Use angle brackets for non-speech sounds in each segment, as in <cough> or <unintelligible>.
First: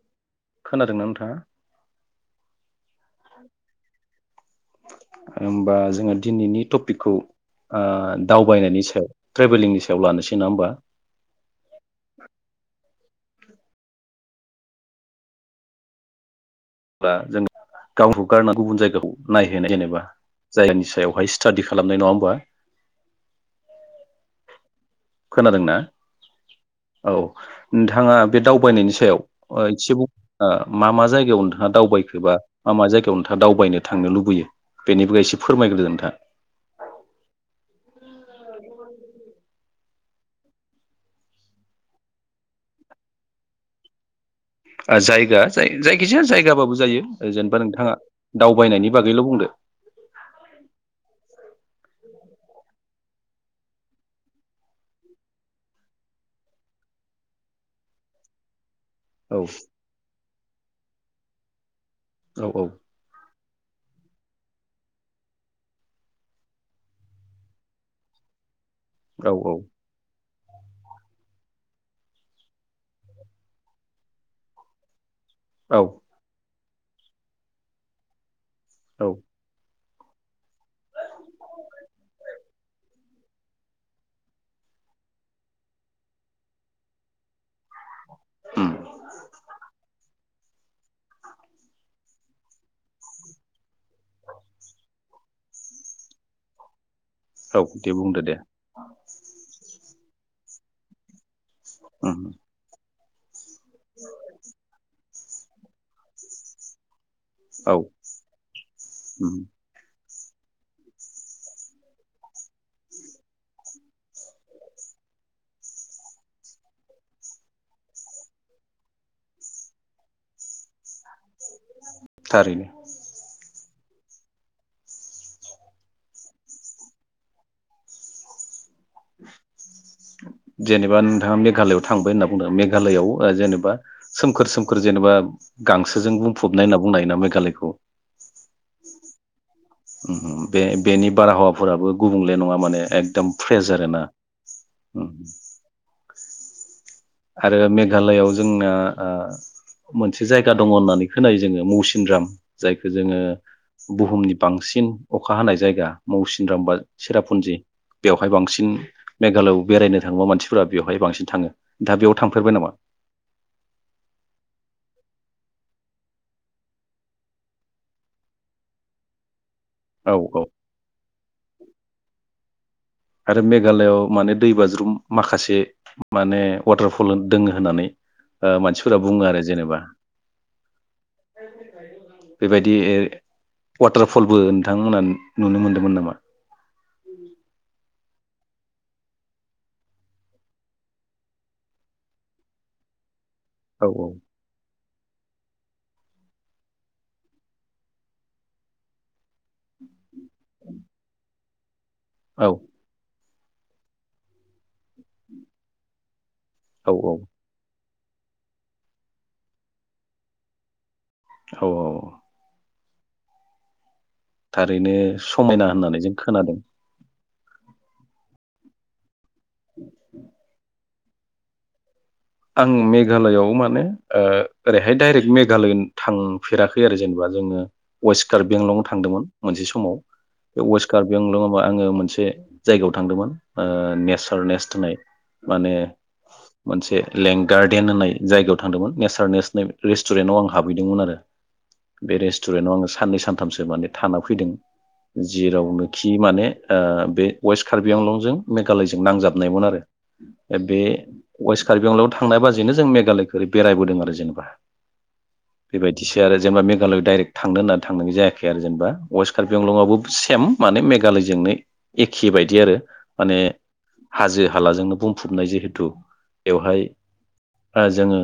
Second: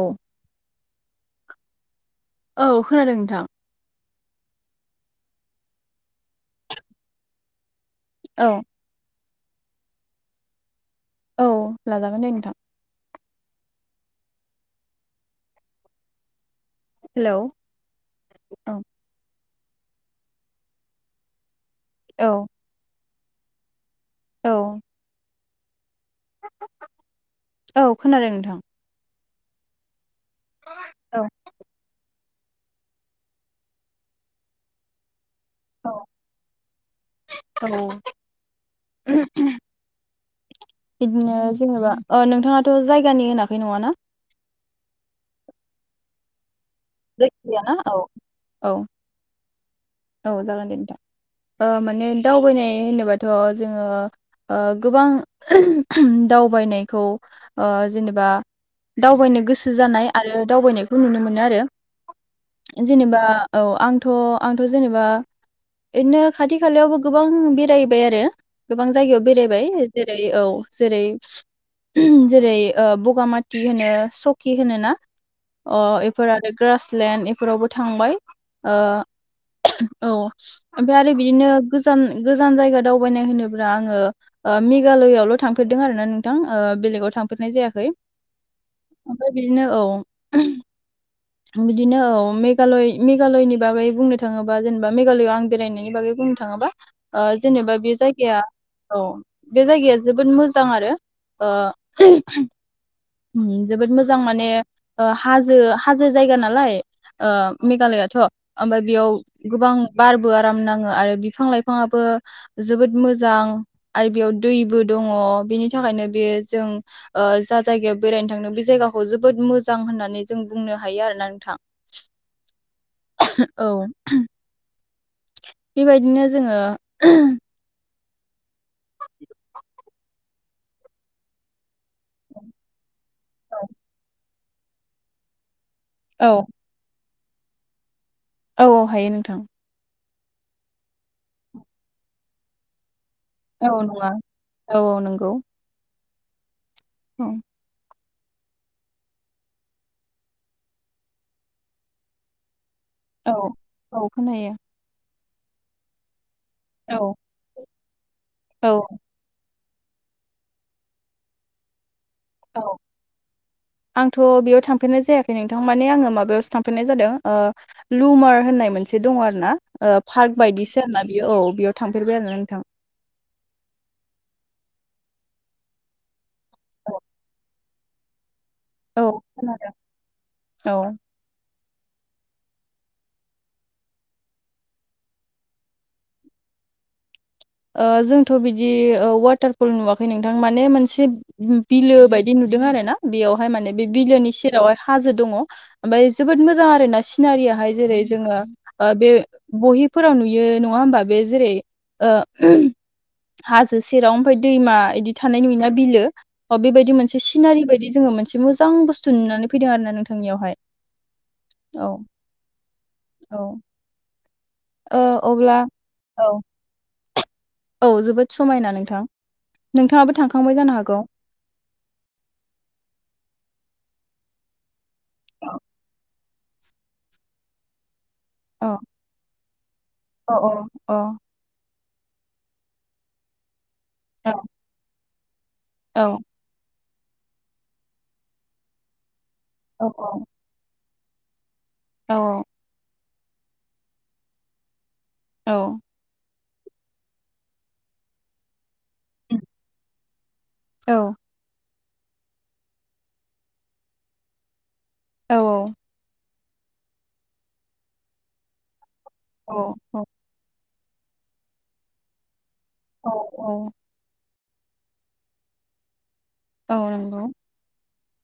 औ खोनादोंना नोंथाङा? औ खोनादों नोंथां। होनबा जोङो दिनैनि टपिकखौ ओ औ दावबायनायनि सायाव ट्रेभेलिंनि सायाव लानोसै नङा होमबा? औ लाजागोन दे नोंथां। बा हेलौ जों गावखौ गारना गुबुन औ जायगाखौ नायो। जेनेबा जायानि सायावहाय स्टाडि खालामनाय नङा होमबा? औ खोनादोंना? औ औ नोंथाङा खोनादों बे नोंथां दावबायनायनि सायाव <unintelligible> ओ मा मा औ जायगायाव नोंथांङा दावबायखोबा मा मा जायगायाव नोंथांङा दावबायनो थांनो लुबैयो बेनिबो एसे फोरमायग्रोदो औ नोंथां उम उम बिदिनो जेनेबा अ नोंथांङाथ' जायगानि होनाखै नंङाना? ओ जायगा जा-जायखिजाया जायगा बाबो जायो जेनेबा जायखिजायाना औ नोंथांङा औ दावबायनायनि बागैल' बुंदो औ जागोन दे नोंथां ओ माने दावबायनाय होनोबाथ' जोङो गोबां ओम ओम दावबायनायखौ ओ जेनेबा औ दावबायनो गोसो जानाय आरो दावबायनायखौ नुनो मोनो आरो औ औ जेनेबा औ आंथ' आं थ' जेनेबा इदिनो खाथि खालायावबो गोबां बेरायबाय आरो गोबां जायगायाव औ औ बेरायबाय जेरै ए औ जेरै उम जेरै ओ बगामाथि होनो सकि होनो ना? अ औ एफोर आरो ग्रासलेणड एफोरावबो थांबाय ओ औ औ ओमफ्राय आरो बिदिनो गोजान गोजान जायगा दावबायनाय होनोब्ला आंङो ओ मेघालयआवल' थांफेरदों आरोना नोंथां ओ बेलेगाव थांफेरनाय जायाखै उम । ओमफ्राय बिदिनो औ बिदिनो औ मेघालय मेघालयनि बागै बुंनोथां थांङोबा जेनेबा मेघालयआव आं बेरायनायनि बागै बुंनो थांङोबा ओ औ जेनेबा दे बे बुंदो दे जायगाया औ बे जायगाया जोबोद मोजां आरो ओ उम उम जोबोद मोजां माने ओ हाजो हाजो जायगा नालाय ओ औ मेघालयाथ' ओमफ्राय बेयाव उम गोबां बारबो आराम नांङो आरो बिफां लाइफांङाबो जोबोद मोजां आरो बेयाव दैबो दंङ बेनि थाखायनो बे जों ओ जा जायगायाव बेरायनो थांनो बे जायगाखौ जोबोद मोजां होननानै जों बुंनो हायो आरो ना नोंथां थारैनो औ उम बेबायदिनो जोङो <unintelligible> जेनेबा नोंथाङा मेघालयाव थांबाय होनना बुंदों मेघालयाव ओ जेनेबा सोमखोर सोमखोर जेनेबा गांसोजों औ बुंफबनाय होनना बुंनो हायो नामा <unintelligible> <unintelligible> औ औ हायो नोंथां। बे बेनि बारहावाफोराबो गुबुंले नङा माने एक औ नङा औ औ नंगौ। औ आरो मे मेघालयाव जोंना ओ मोनसे जायगा दङ' होननानै खोनायो जोङो मौसिनराम जायखौ जोङो औ औ बुहुमनि खोनायो बांसिन अखा हानाय जायगा मौसि राम बा औ सिरापुनजि बेवहाय बांसिन औ मेघालयाव बेरायनो थाङोबा मानसिफोरा बेवहाय बांसिन थाङो। दा बेयाव थांफेरबाय नामा औ आंथ' बेयाव थां फेरनाय जायाखै नोंथां माने आङो माबायावसो थांफेरनाय जादों ओ लुमार होननाय मोनसे दङ' आरो ना। ओ औ फार्क औ बायदिसो आरो ना बियो औ बेयाव थांफेरबाय आरो नों थां। आरो मेघालआव माने दैबाज्रुम माखासे माने औ वाटारफल दोङो होननानै ओ मानसिफोरा औ बुङो आरो खोनादों जेनेबा। औ बेबायदि वाटारफलबो नोंथांमोनहा नुनो मोनदोंमोन नामा? ओ जोंथ' बिदि वाटारफल नुवाखै नोंथां माने मोनसे बिलो बायदि नुदों आरो ना बेयाव हाय माने औ बे बिलोनि सेरावहाय हाजो दङ'।ओमफाय जोबोद मोजां आरोना सिनारियाहाय जेरै जोङो आ बे बहिफोराव नुयो नङा होमबा बे जेरै औ <unintelligible> हाजो सेराव ओमफाय दैमा इदि थानाय नुयोना बिलो अ औ बेबायदि मोनसे औ सिनारि बायदि जोङो मोनसे मोजां बुस्थु नुनानै फैदों आरो ना नोंथां इयावहाय। औ औ। औ। थारैनो ओ अब्ला समायना होननानै जों औ खोनादों। औ जोबोद समायना नोंथां नोंथाङाबो थांखांबाय जानो हागौ आं मेघालआव माने ओरैहाय डाइरेक्ट मेघालय थांफेराखै आरो जेनेबा जोङो वेस्ट औ कारबिंआंलंआव थांदोंमोन मोनसे समाव औ बे औ वेस्ट कारबिंआंलंआव आङो मोनसे जायगायाव थांदोंमोन औ नेचारनेस होननाय माने औ मोनसे लें गार्डेन होननाय जायगायाव थांदोंमोन नेचार नेस औ रेस्टुरेन्टआव आं हाबैदोंमोन आरो <inaudible> <unintelligible> औ बे रेस्टुरेन्टआव आंङो साननै सानथामसो माने थाना फैदों औ जेरावनो खि माने बे वेस्ट कार्बि आंलंजों गालयजों नांजाबनायमोन आरो बे औ वेस्ट कारबिंआंलायाव थांनाय बाजैनो जों मेघालयखौ ओरै बेरायबोदों आरो जेनेबा औ बेबायदिसो आरो जेनेबा मेघालयआव डाइरेक थांनो होननानै थांनाय जायाखै आरोे जेनेबा वेस्ट कारबिंआंलं औ आबो सेम माने मेघालयजोंनो एखे बायदि बिदि आरो माने औ हाजो हालाजोंनो बुंफबनाय जिहेथु औ बेवहाय नंगौ जोङो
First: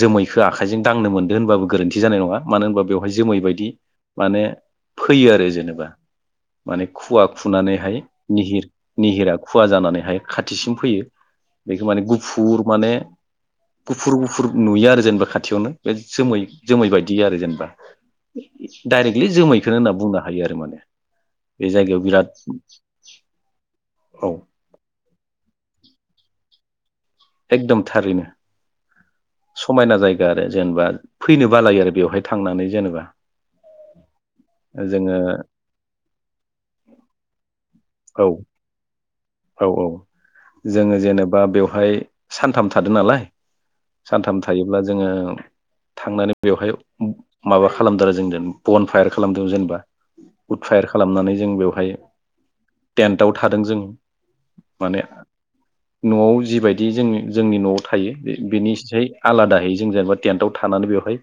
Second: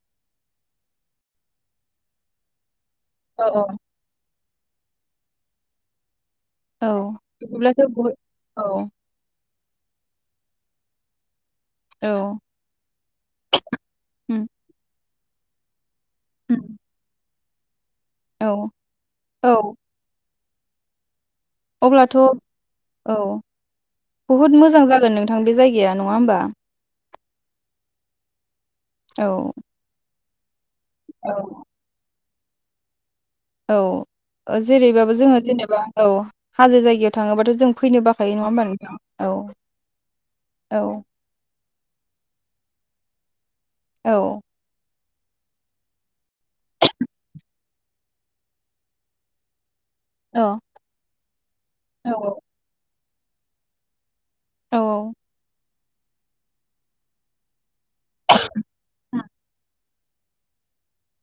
जोमैखौ आखाइजों दांनो मोनदों होनबाबो गोरोन्थि जानाय नङा मानो होनबा बेव बेहाय जोमै औ बायदि औ माने फैयो आरो जेनेबा माने औ खुवा बिदिब्लाथ' खुनानैहाय बहुद औ निहिर निहिरा खुवा जानानैहाय खाथिसिम फैयो बेखौ माने औ गुफुर माने गुफुर उम गुफुर नुयो आरो जेनेबा खाथियावनो बे जोमै जोमै बायदि आरो जेनेबा औ <inaudible> डायरेक्टलि औ जोमैखौनो होनना बुंना हायो आरो माने बे जायगायाव अब्लाथ' बिराद औ बहुत मोजां जागोन नोंथां बे जायगाया गाया नङा होमबा? एकदम थारैनो। औ समायना जायगा गा आरो। जेनेबा फैनो बालायो आरो बेवहाय थांनानै जेनेबा। औ ओ जेरैबाबो जोङो जेनेबा औ हाजो जायगायाव थाङोबाथ' जों फै फैनो औ बाखायो नङा होमबा नोंथां? औ औ औ जोङो जेनेबा बेवहाय सान थाम थादो नालाय। औ सानथाम थायोब्ला जोङो थांनानै बेवहाय माबा खालामदों आरो जों बन फायार खालामदों जेनेबा औ उटफायार खालामनानै जों बेवहाय औ टेन्टआव थादों जों। औ माने न'आव जिबायदि जों जोंनि न'आव थायो बे बेनि एसेहाय उम आलादाहै जों जेनेबा टेन्टाव थानानै बेवहाय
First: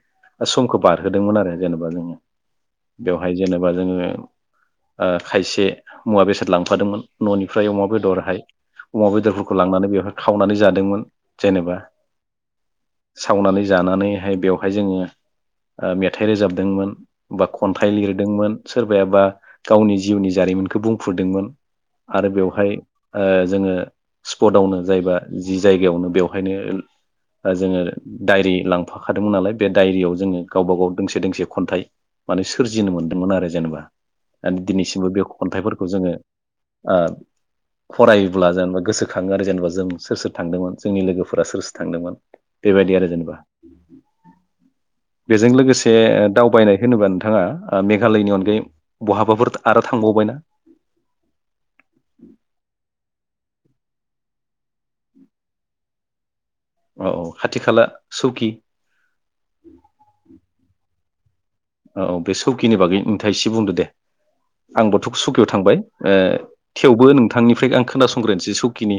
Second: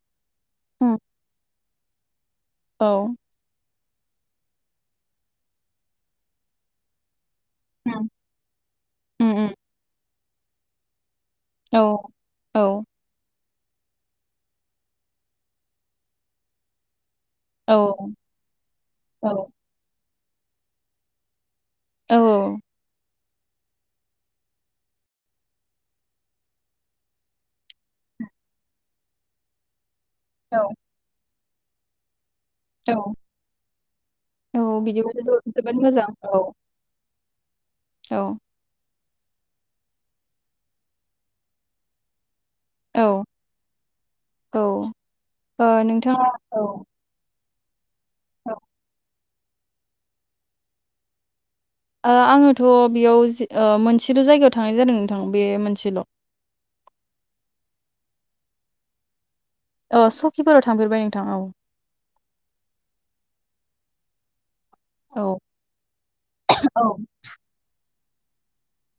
समखौ बारहोदोंमोन आरो। जेन'बा जोङो बेवहाय जेनेबा जोङो ओ खायसे मुवा बेसाद लांफादोंमोन न'नि फ्राय अमा उम बेदरहाय अमा उम बेदरफोरखौ लांनानै बेवहाय खावनानै जादोंमोन जेनेबा औ औ। सावनानै जानानैहाय बेवहाय जोङो ओ मेथाइ रोजाबदोंमोन। बा औ खन्थाइ लिरदोंमोन सोरबायाबा गावनि जिउनि जारिमिनखौ बुंफ्रुदोंमोन। आरो औ बेवहाय ओ जोङो स्पटावनो जायबा जि जायगायावनो बेवहायनो जोङो दायरि लांफाखादोंमोन नालाय बे दायरियाव जो जोङो औ गावबा गाव दोंसे दोंसे खन्थाइ माने सोरजिनो औ मोन्दोंमोन आरो जेनेबा औ दिनैसिमबो बिदिबो बे जोबोद जोबोद खन्थाइफोरखौ मोजां जोंङो औ आ औ फरायोब्ला जेनेबा गोसोखौ खांङो आरो जेनेबा जों सोर सोर थांदोंमोन जोंनि लोगोफोरा सोर सोर थांदोंमोन बेबायदि आरो औ जेनेबा औ बेजों ओ लोगोसे नोंथाङा औ दावबायनाय होनोबा नोंथाङा आ मेघालयनि औ अनगायै बहाबाफोर आरो थांबावबायना आङोथ' बेयाव ओ मोनसेल' जायगायाव थांनाय जादों नोंथां बे मोनसेल' औ औ खाथि खाला सौकि अ सकिफोराव थांफेरबाय नोंथां औ औ बे सौकिनि बागै नोंथाङा एसे बुंदो दे आंबोथ' औ सुकियाव थांबाय औ थेवबो नोंथांनिफ्राय आं खोनासं बुंग्रोनोसै सुकिनि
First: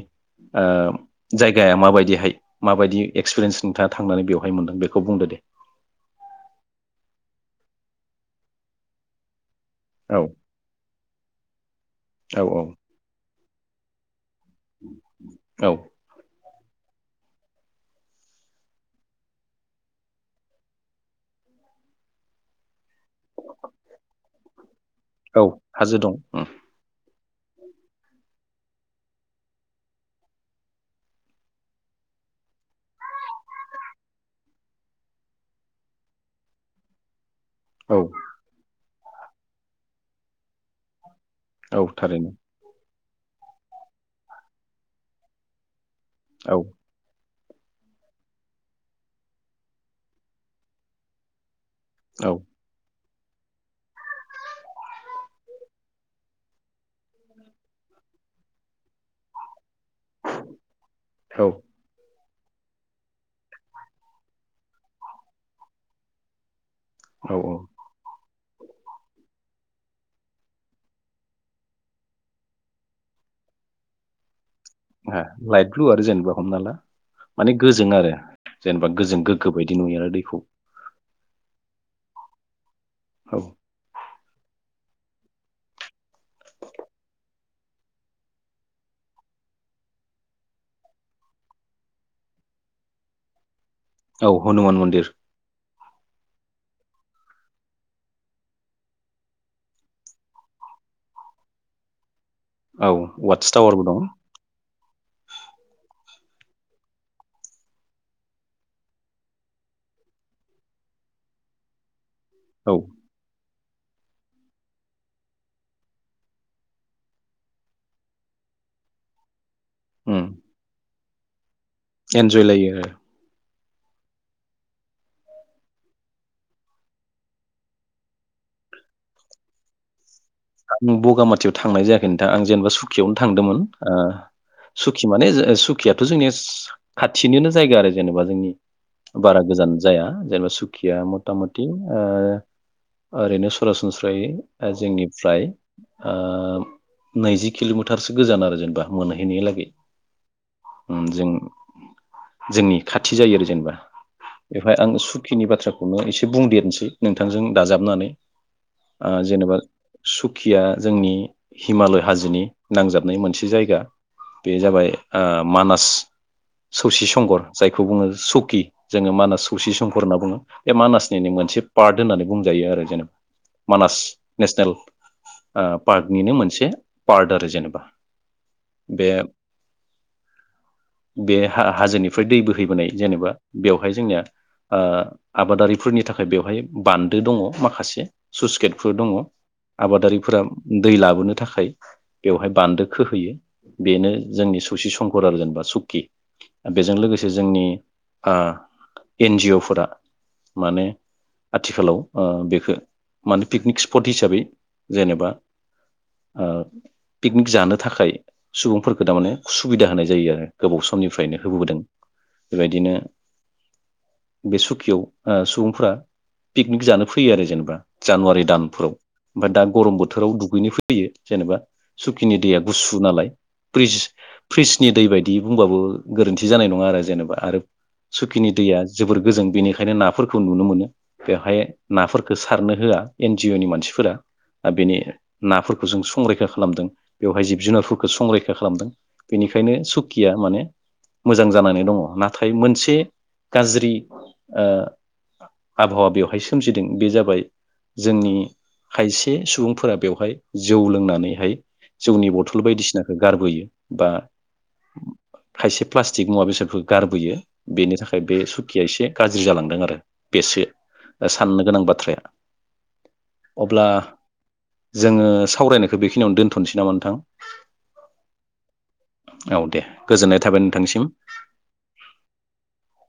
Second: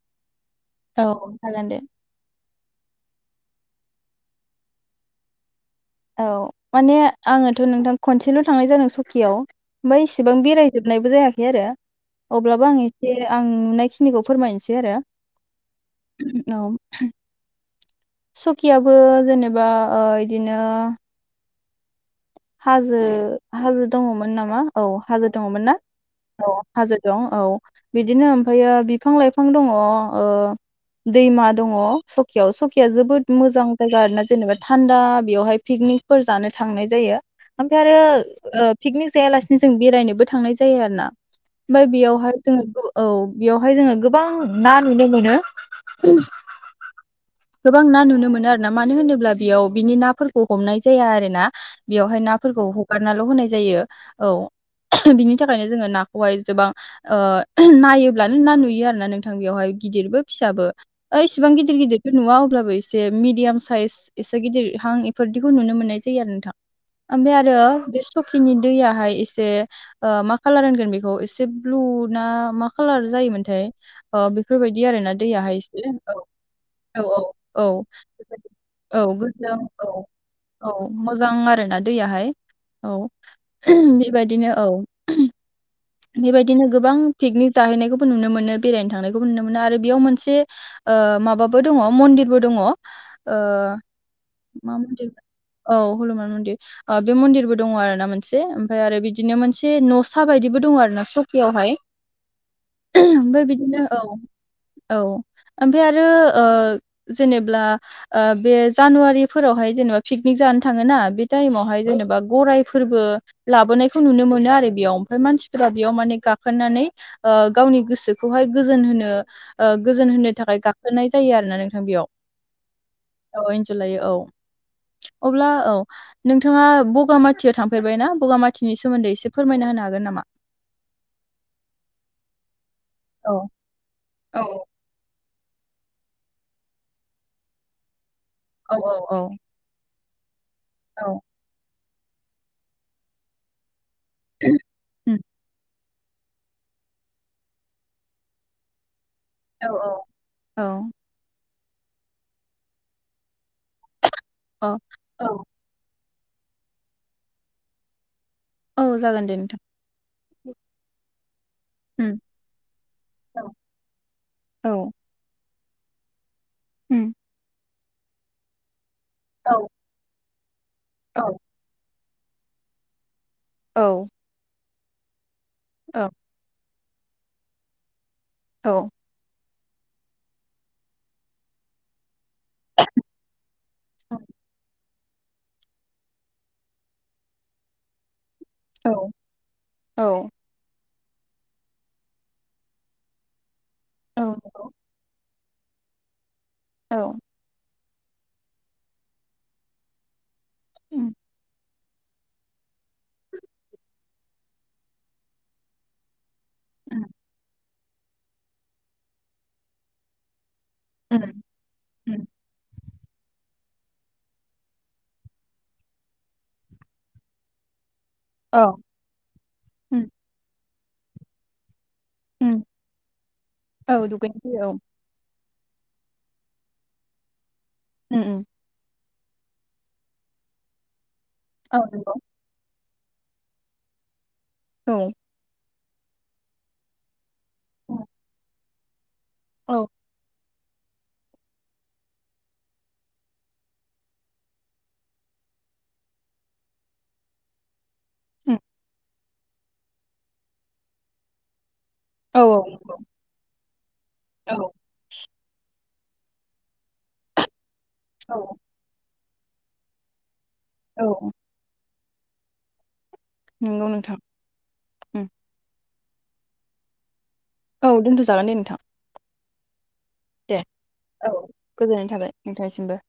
ओ औ जागोन जायगाया दे माबायदिहाय माबायदि एक्सपिरियेन्स नोंथांङा थांनानै बेवहाय मोनदों बेखौ बुंदो दे औ माने आङोथ' नोंथां खनसेल' थांनाय जादों सकियाव ओमफ्राय औ इसेबां बेरायजोबनायबो जायाखै आरो औ अब्लाबो आं एसे आं नुनायखिनिखौ फोरमायनोसै आरो औ औ सकियाबो जेनेबा ओ इदिनो ओ हाजो हाजो हाजो दङ'मोन नामा औ हाजो औ दङमोन ना हाजो दं औ हाजो दं औ बिदिनो ओमफ्रायायो बिफां लाइफां दङ ओ दैमा दङ सकियाव सकिया जोबोद मोजां जायगा आरोना जेनेबा थान्दा बेयावहाय पिकनिकफोर जानो थांनाय जायो ओमफ्राय आरो औ ओ पिकनिक जायालासिनो जों बेरायनोबो थांनाय जायो आरो ना औ ओमफाय थारैनो बेयावहाय जोंङो औ बेयावहाय जोंङो गोबां ना नुनो मोनो औ गोबां ना नुनो मोनो आरो ना मानो होनोब्ला बेयाव बिनि नाफोरखौ हमनाय जाया आरो ना बेवहाय औ नाफोरखौ बारनाल' होनाय जायो औ बिनि थाखायनो जोंङो नाखौहाय गोबां ओ नायोब्लानो ना नुयो आरोना नोंथां बेयावहाय, गिदिरबो फिसाबो ओइ औ इसिबां गिदिर गिदिर, नुवा अब्लाबो एसे मिडियाम साइज एसे गिदिर हां इफोरदिखौ नुनो मोननाय जायो आरो नोंथां, ओनफाय औ आरो औ बे सुख खिनि दैयाहाय एसे ओ मा कालार होनगोन बेखौ एसे ब्लु ना मा कालार जायोमोनथाय ओ बे फोरबायदि आरोना दैयाहाय लाइट ब्लु एसे आरो औ जेनेबा हमना ला औ माने औ औ गोजों आरो जेनेबा औ गोग्गो गोजों बायदि नुयो औ आरो दैखौ औ मोजां आरो दा दैयाहाय, औ बेबायदिनो औ बेबायदिनो गोबां पिकनिक जाहैनायखौबो नुनो मोनो, बेरायनो थांनायखौबो नुनो मोनो आरो बेयाव मोनसे ओ माबाबो दङ मन्दिरबो दङ ओ औ मा हनुमान मन्दिर औ हनुमान मन्दिर, ओ मन्दिरबो दङ आरो ना मोनसे ओमफ्राय आरो बिदिनो मोनसे न'सा बायदिबो दङ आरो ना सकियावहाय। औ ओमफ्राय वाटस बिदिनो टावारबो औ दं औ ओमफाय आरो ओ जेनेब्ला ओ बे जानुवारिफोरावहाय जेनेबा पिकनिक जानो थाङोना बे टाइमावहाय जेनेबा, औ गराइफोरबो लाबोनायखौ नुनो मोनो आरो बेयाव। ओमफ्राय मानसिफोरा बेयाव माने गाखोनानै ओ गावनि गोसोखौहाय गोजोनहोनो, ओ गोजोन होनो थाखाय गा गाखोनाय जायो आरोना नों एन्जय लायो आरो इनजय लायो औ अब्ला औ नोंथाङा ब'गामाथियाव थांफेरबायना? बगामाथिनि सोमोन्दै एसे फोरमायना होनो हागोन नामा? आं बगामाथियाव थांनाय जायाखै नोंथां आं जेनेबा सु खियावनो औ थांदोंमोन ओ औ सुखि माने सुकियाथ' जोंनिया खाथिनिनो जायगा आरो जेनेबा, जोंनि औ औ औ बारा गोजान जाया, जेनेबा सु खिया मथा मथि ओ ओरैनो सरास नस्रायै जोंनि उम फ्राय आ नैजि किल'मिटारसो गोजान आरो जेनेबा। मोनहैनाय लागै, औ ओम जों जोंनि खाथि जायो आरो जेनेबा, औ बेहाय आं औ सुखिनि बाथ्राखौनो एसे, एसे बुंदेरनोसै नोंथांजों दाजाबनानै औ आ जागोन दे जेनेबा नोंथां सुखिया जोंनि हिमालय उम हाजोनि नांजाबनाय मोनसे जायगा बे औ जाबाय ओ मानास सौसि उम संगर जाय खौ बुङो सकि जोंङो मानास औ सौसि संकफोर होनना बुङो बे औ मानासनिनो मोनसे पार्ट होननानै बुंजायो आरो जेनेबा औ मानास <inaudible> ओ औ पार्कनिनो मोनसे पार्ट आरो जेनेबा औ बे बे हा हाजोनि ओमफ्राय दै बोहैबोनाय जेनेबा बेवहाय जोंनिया ओ आबादारिफोरनि थाखाय बेवहाय बान्दो दङ माखासे सुस औ गेटफोर दङ औ आबादारिफोरा दै लाबोनो थाखाय बेवहाय बान्दोखौहोयो बेनो जोंनि सौसि संकर आरो जेनेबा सुकि बेजों औ लोगोसे जोंनि ओ एनजिअफोरा माने उम आथिखालाव ओ बेखौ माने पिकनिक सि पट हिसाबै जेनेबा उम पिकनिक जानो थाखाय सुबुंफोरखौ थारमाने सुबिदा होनाय जायो आरो गोबाव उम समनिफ्रायनो होबोबोदों बेबायदिनो बे सुकियाव सुबुंफोरा पिकनिक जानो फैयो आरो जेनेबा जानुवारि दान औ फ्राव दा गरम उम बोथोराव दुगैनोफै फैयो जेनेबा सुखिनि दैया उम गुसु नाला फ्रिस औ दुगैनो फैयो औ फ्रिसनि दै बायदि बुंबाबो गोरोन्थि जानाय नंङा आरो जेनेबा आरो उम सुखिनि दैया जोबोर गोजों बेनिखायनो नाफोरखौ नुनो मोनो बेवहाय औ नंगौ नाफोरफोरखौ सारनो होआ ए जिअनि मानसिफोरा औ बिनि नाफोर खौ जों संरैखा खालामदों बेवहाय जिब जुनारफोरखौ संरैखा खालामदों बेनिखायनो औ सुखिया माने मोजां जानानै दंङ नाथाय मोनसे गाज्रि ओ आबहावा बेवहाय सोमजिदों बे जाबाय जोंनि उम खायसे सुबुंफोरा बेवहाय जौ लोंनानैहाय जोंनि औ बथल नंगौ बायदिसिनाखौ गारबोयो बा औ खायसे प्लास्टिक मुवा बेसादखौ गारबोयो बेनि थाखाय औ बे सुखिया एसे गाज्रि जालांदों आरो बेसो औ साननो गोनां बाथ्राया अब्ला नंगौ नोंथां उम जोंङो सावरायनाय बेखौ बेखिनियावनो दोनथसै नामा नोंथां औ दोन्थजागोन दे नोंथां औ दे गोजोननाय दे थाबाय नोंथांसिम औ गोजोननाय थाबाय नोंथांसिमबो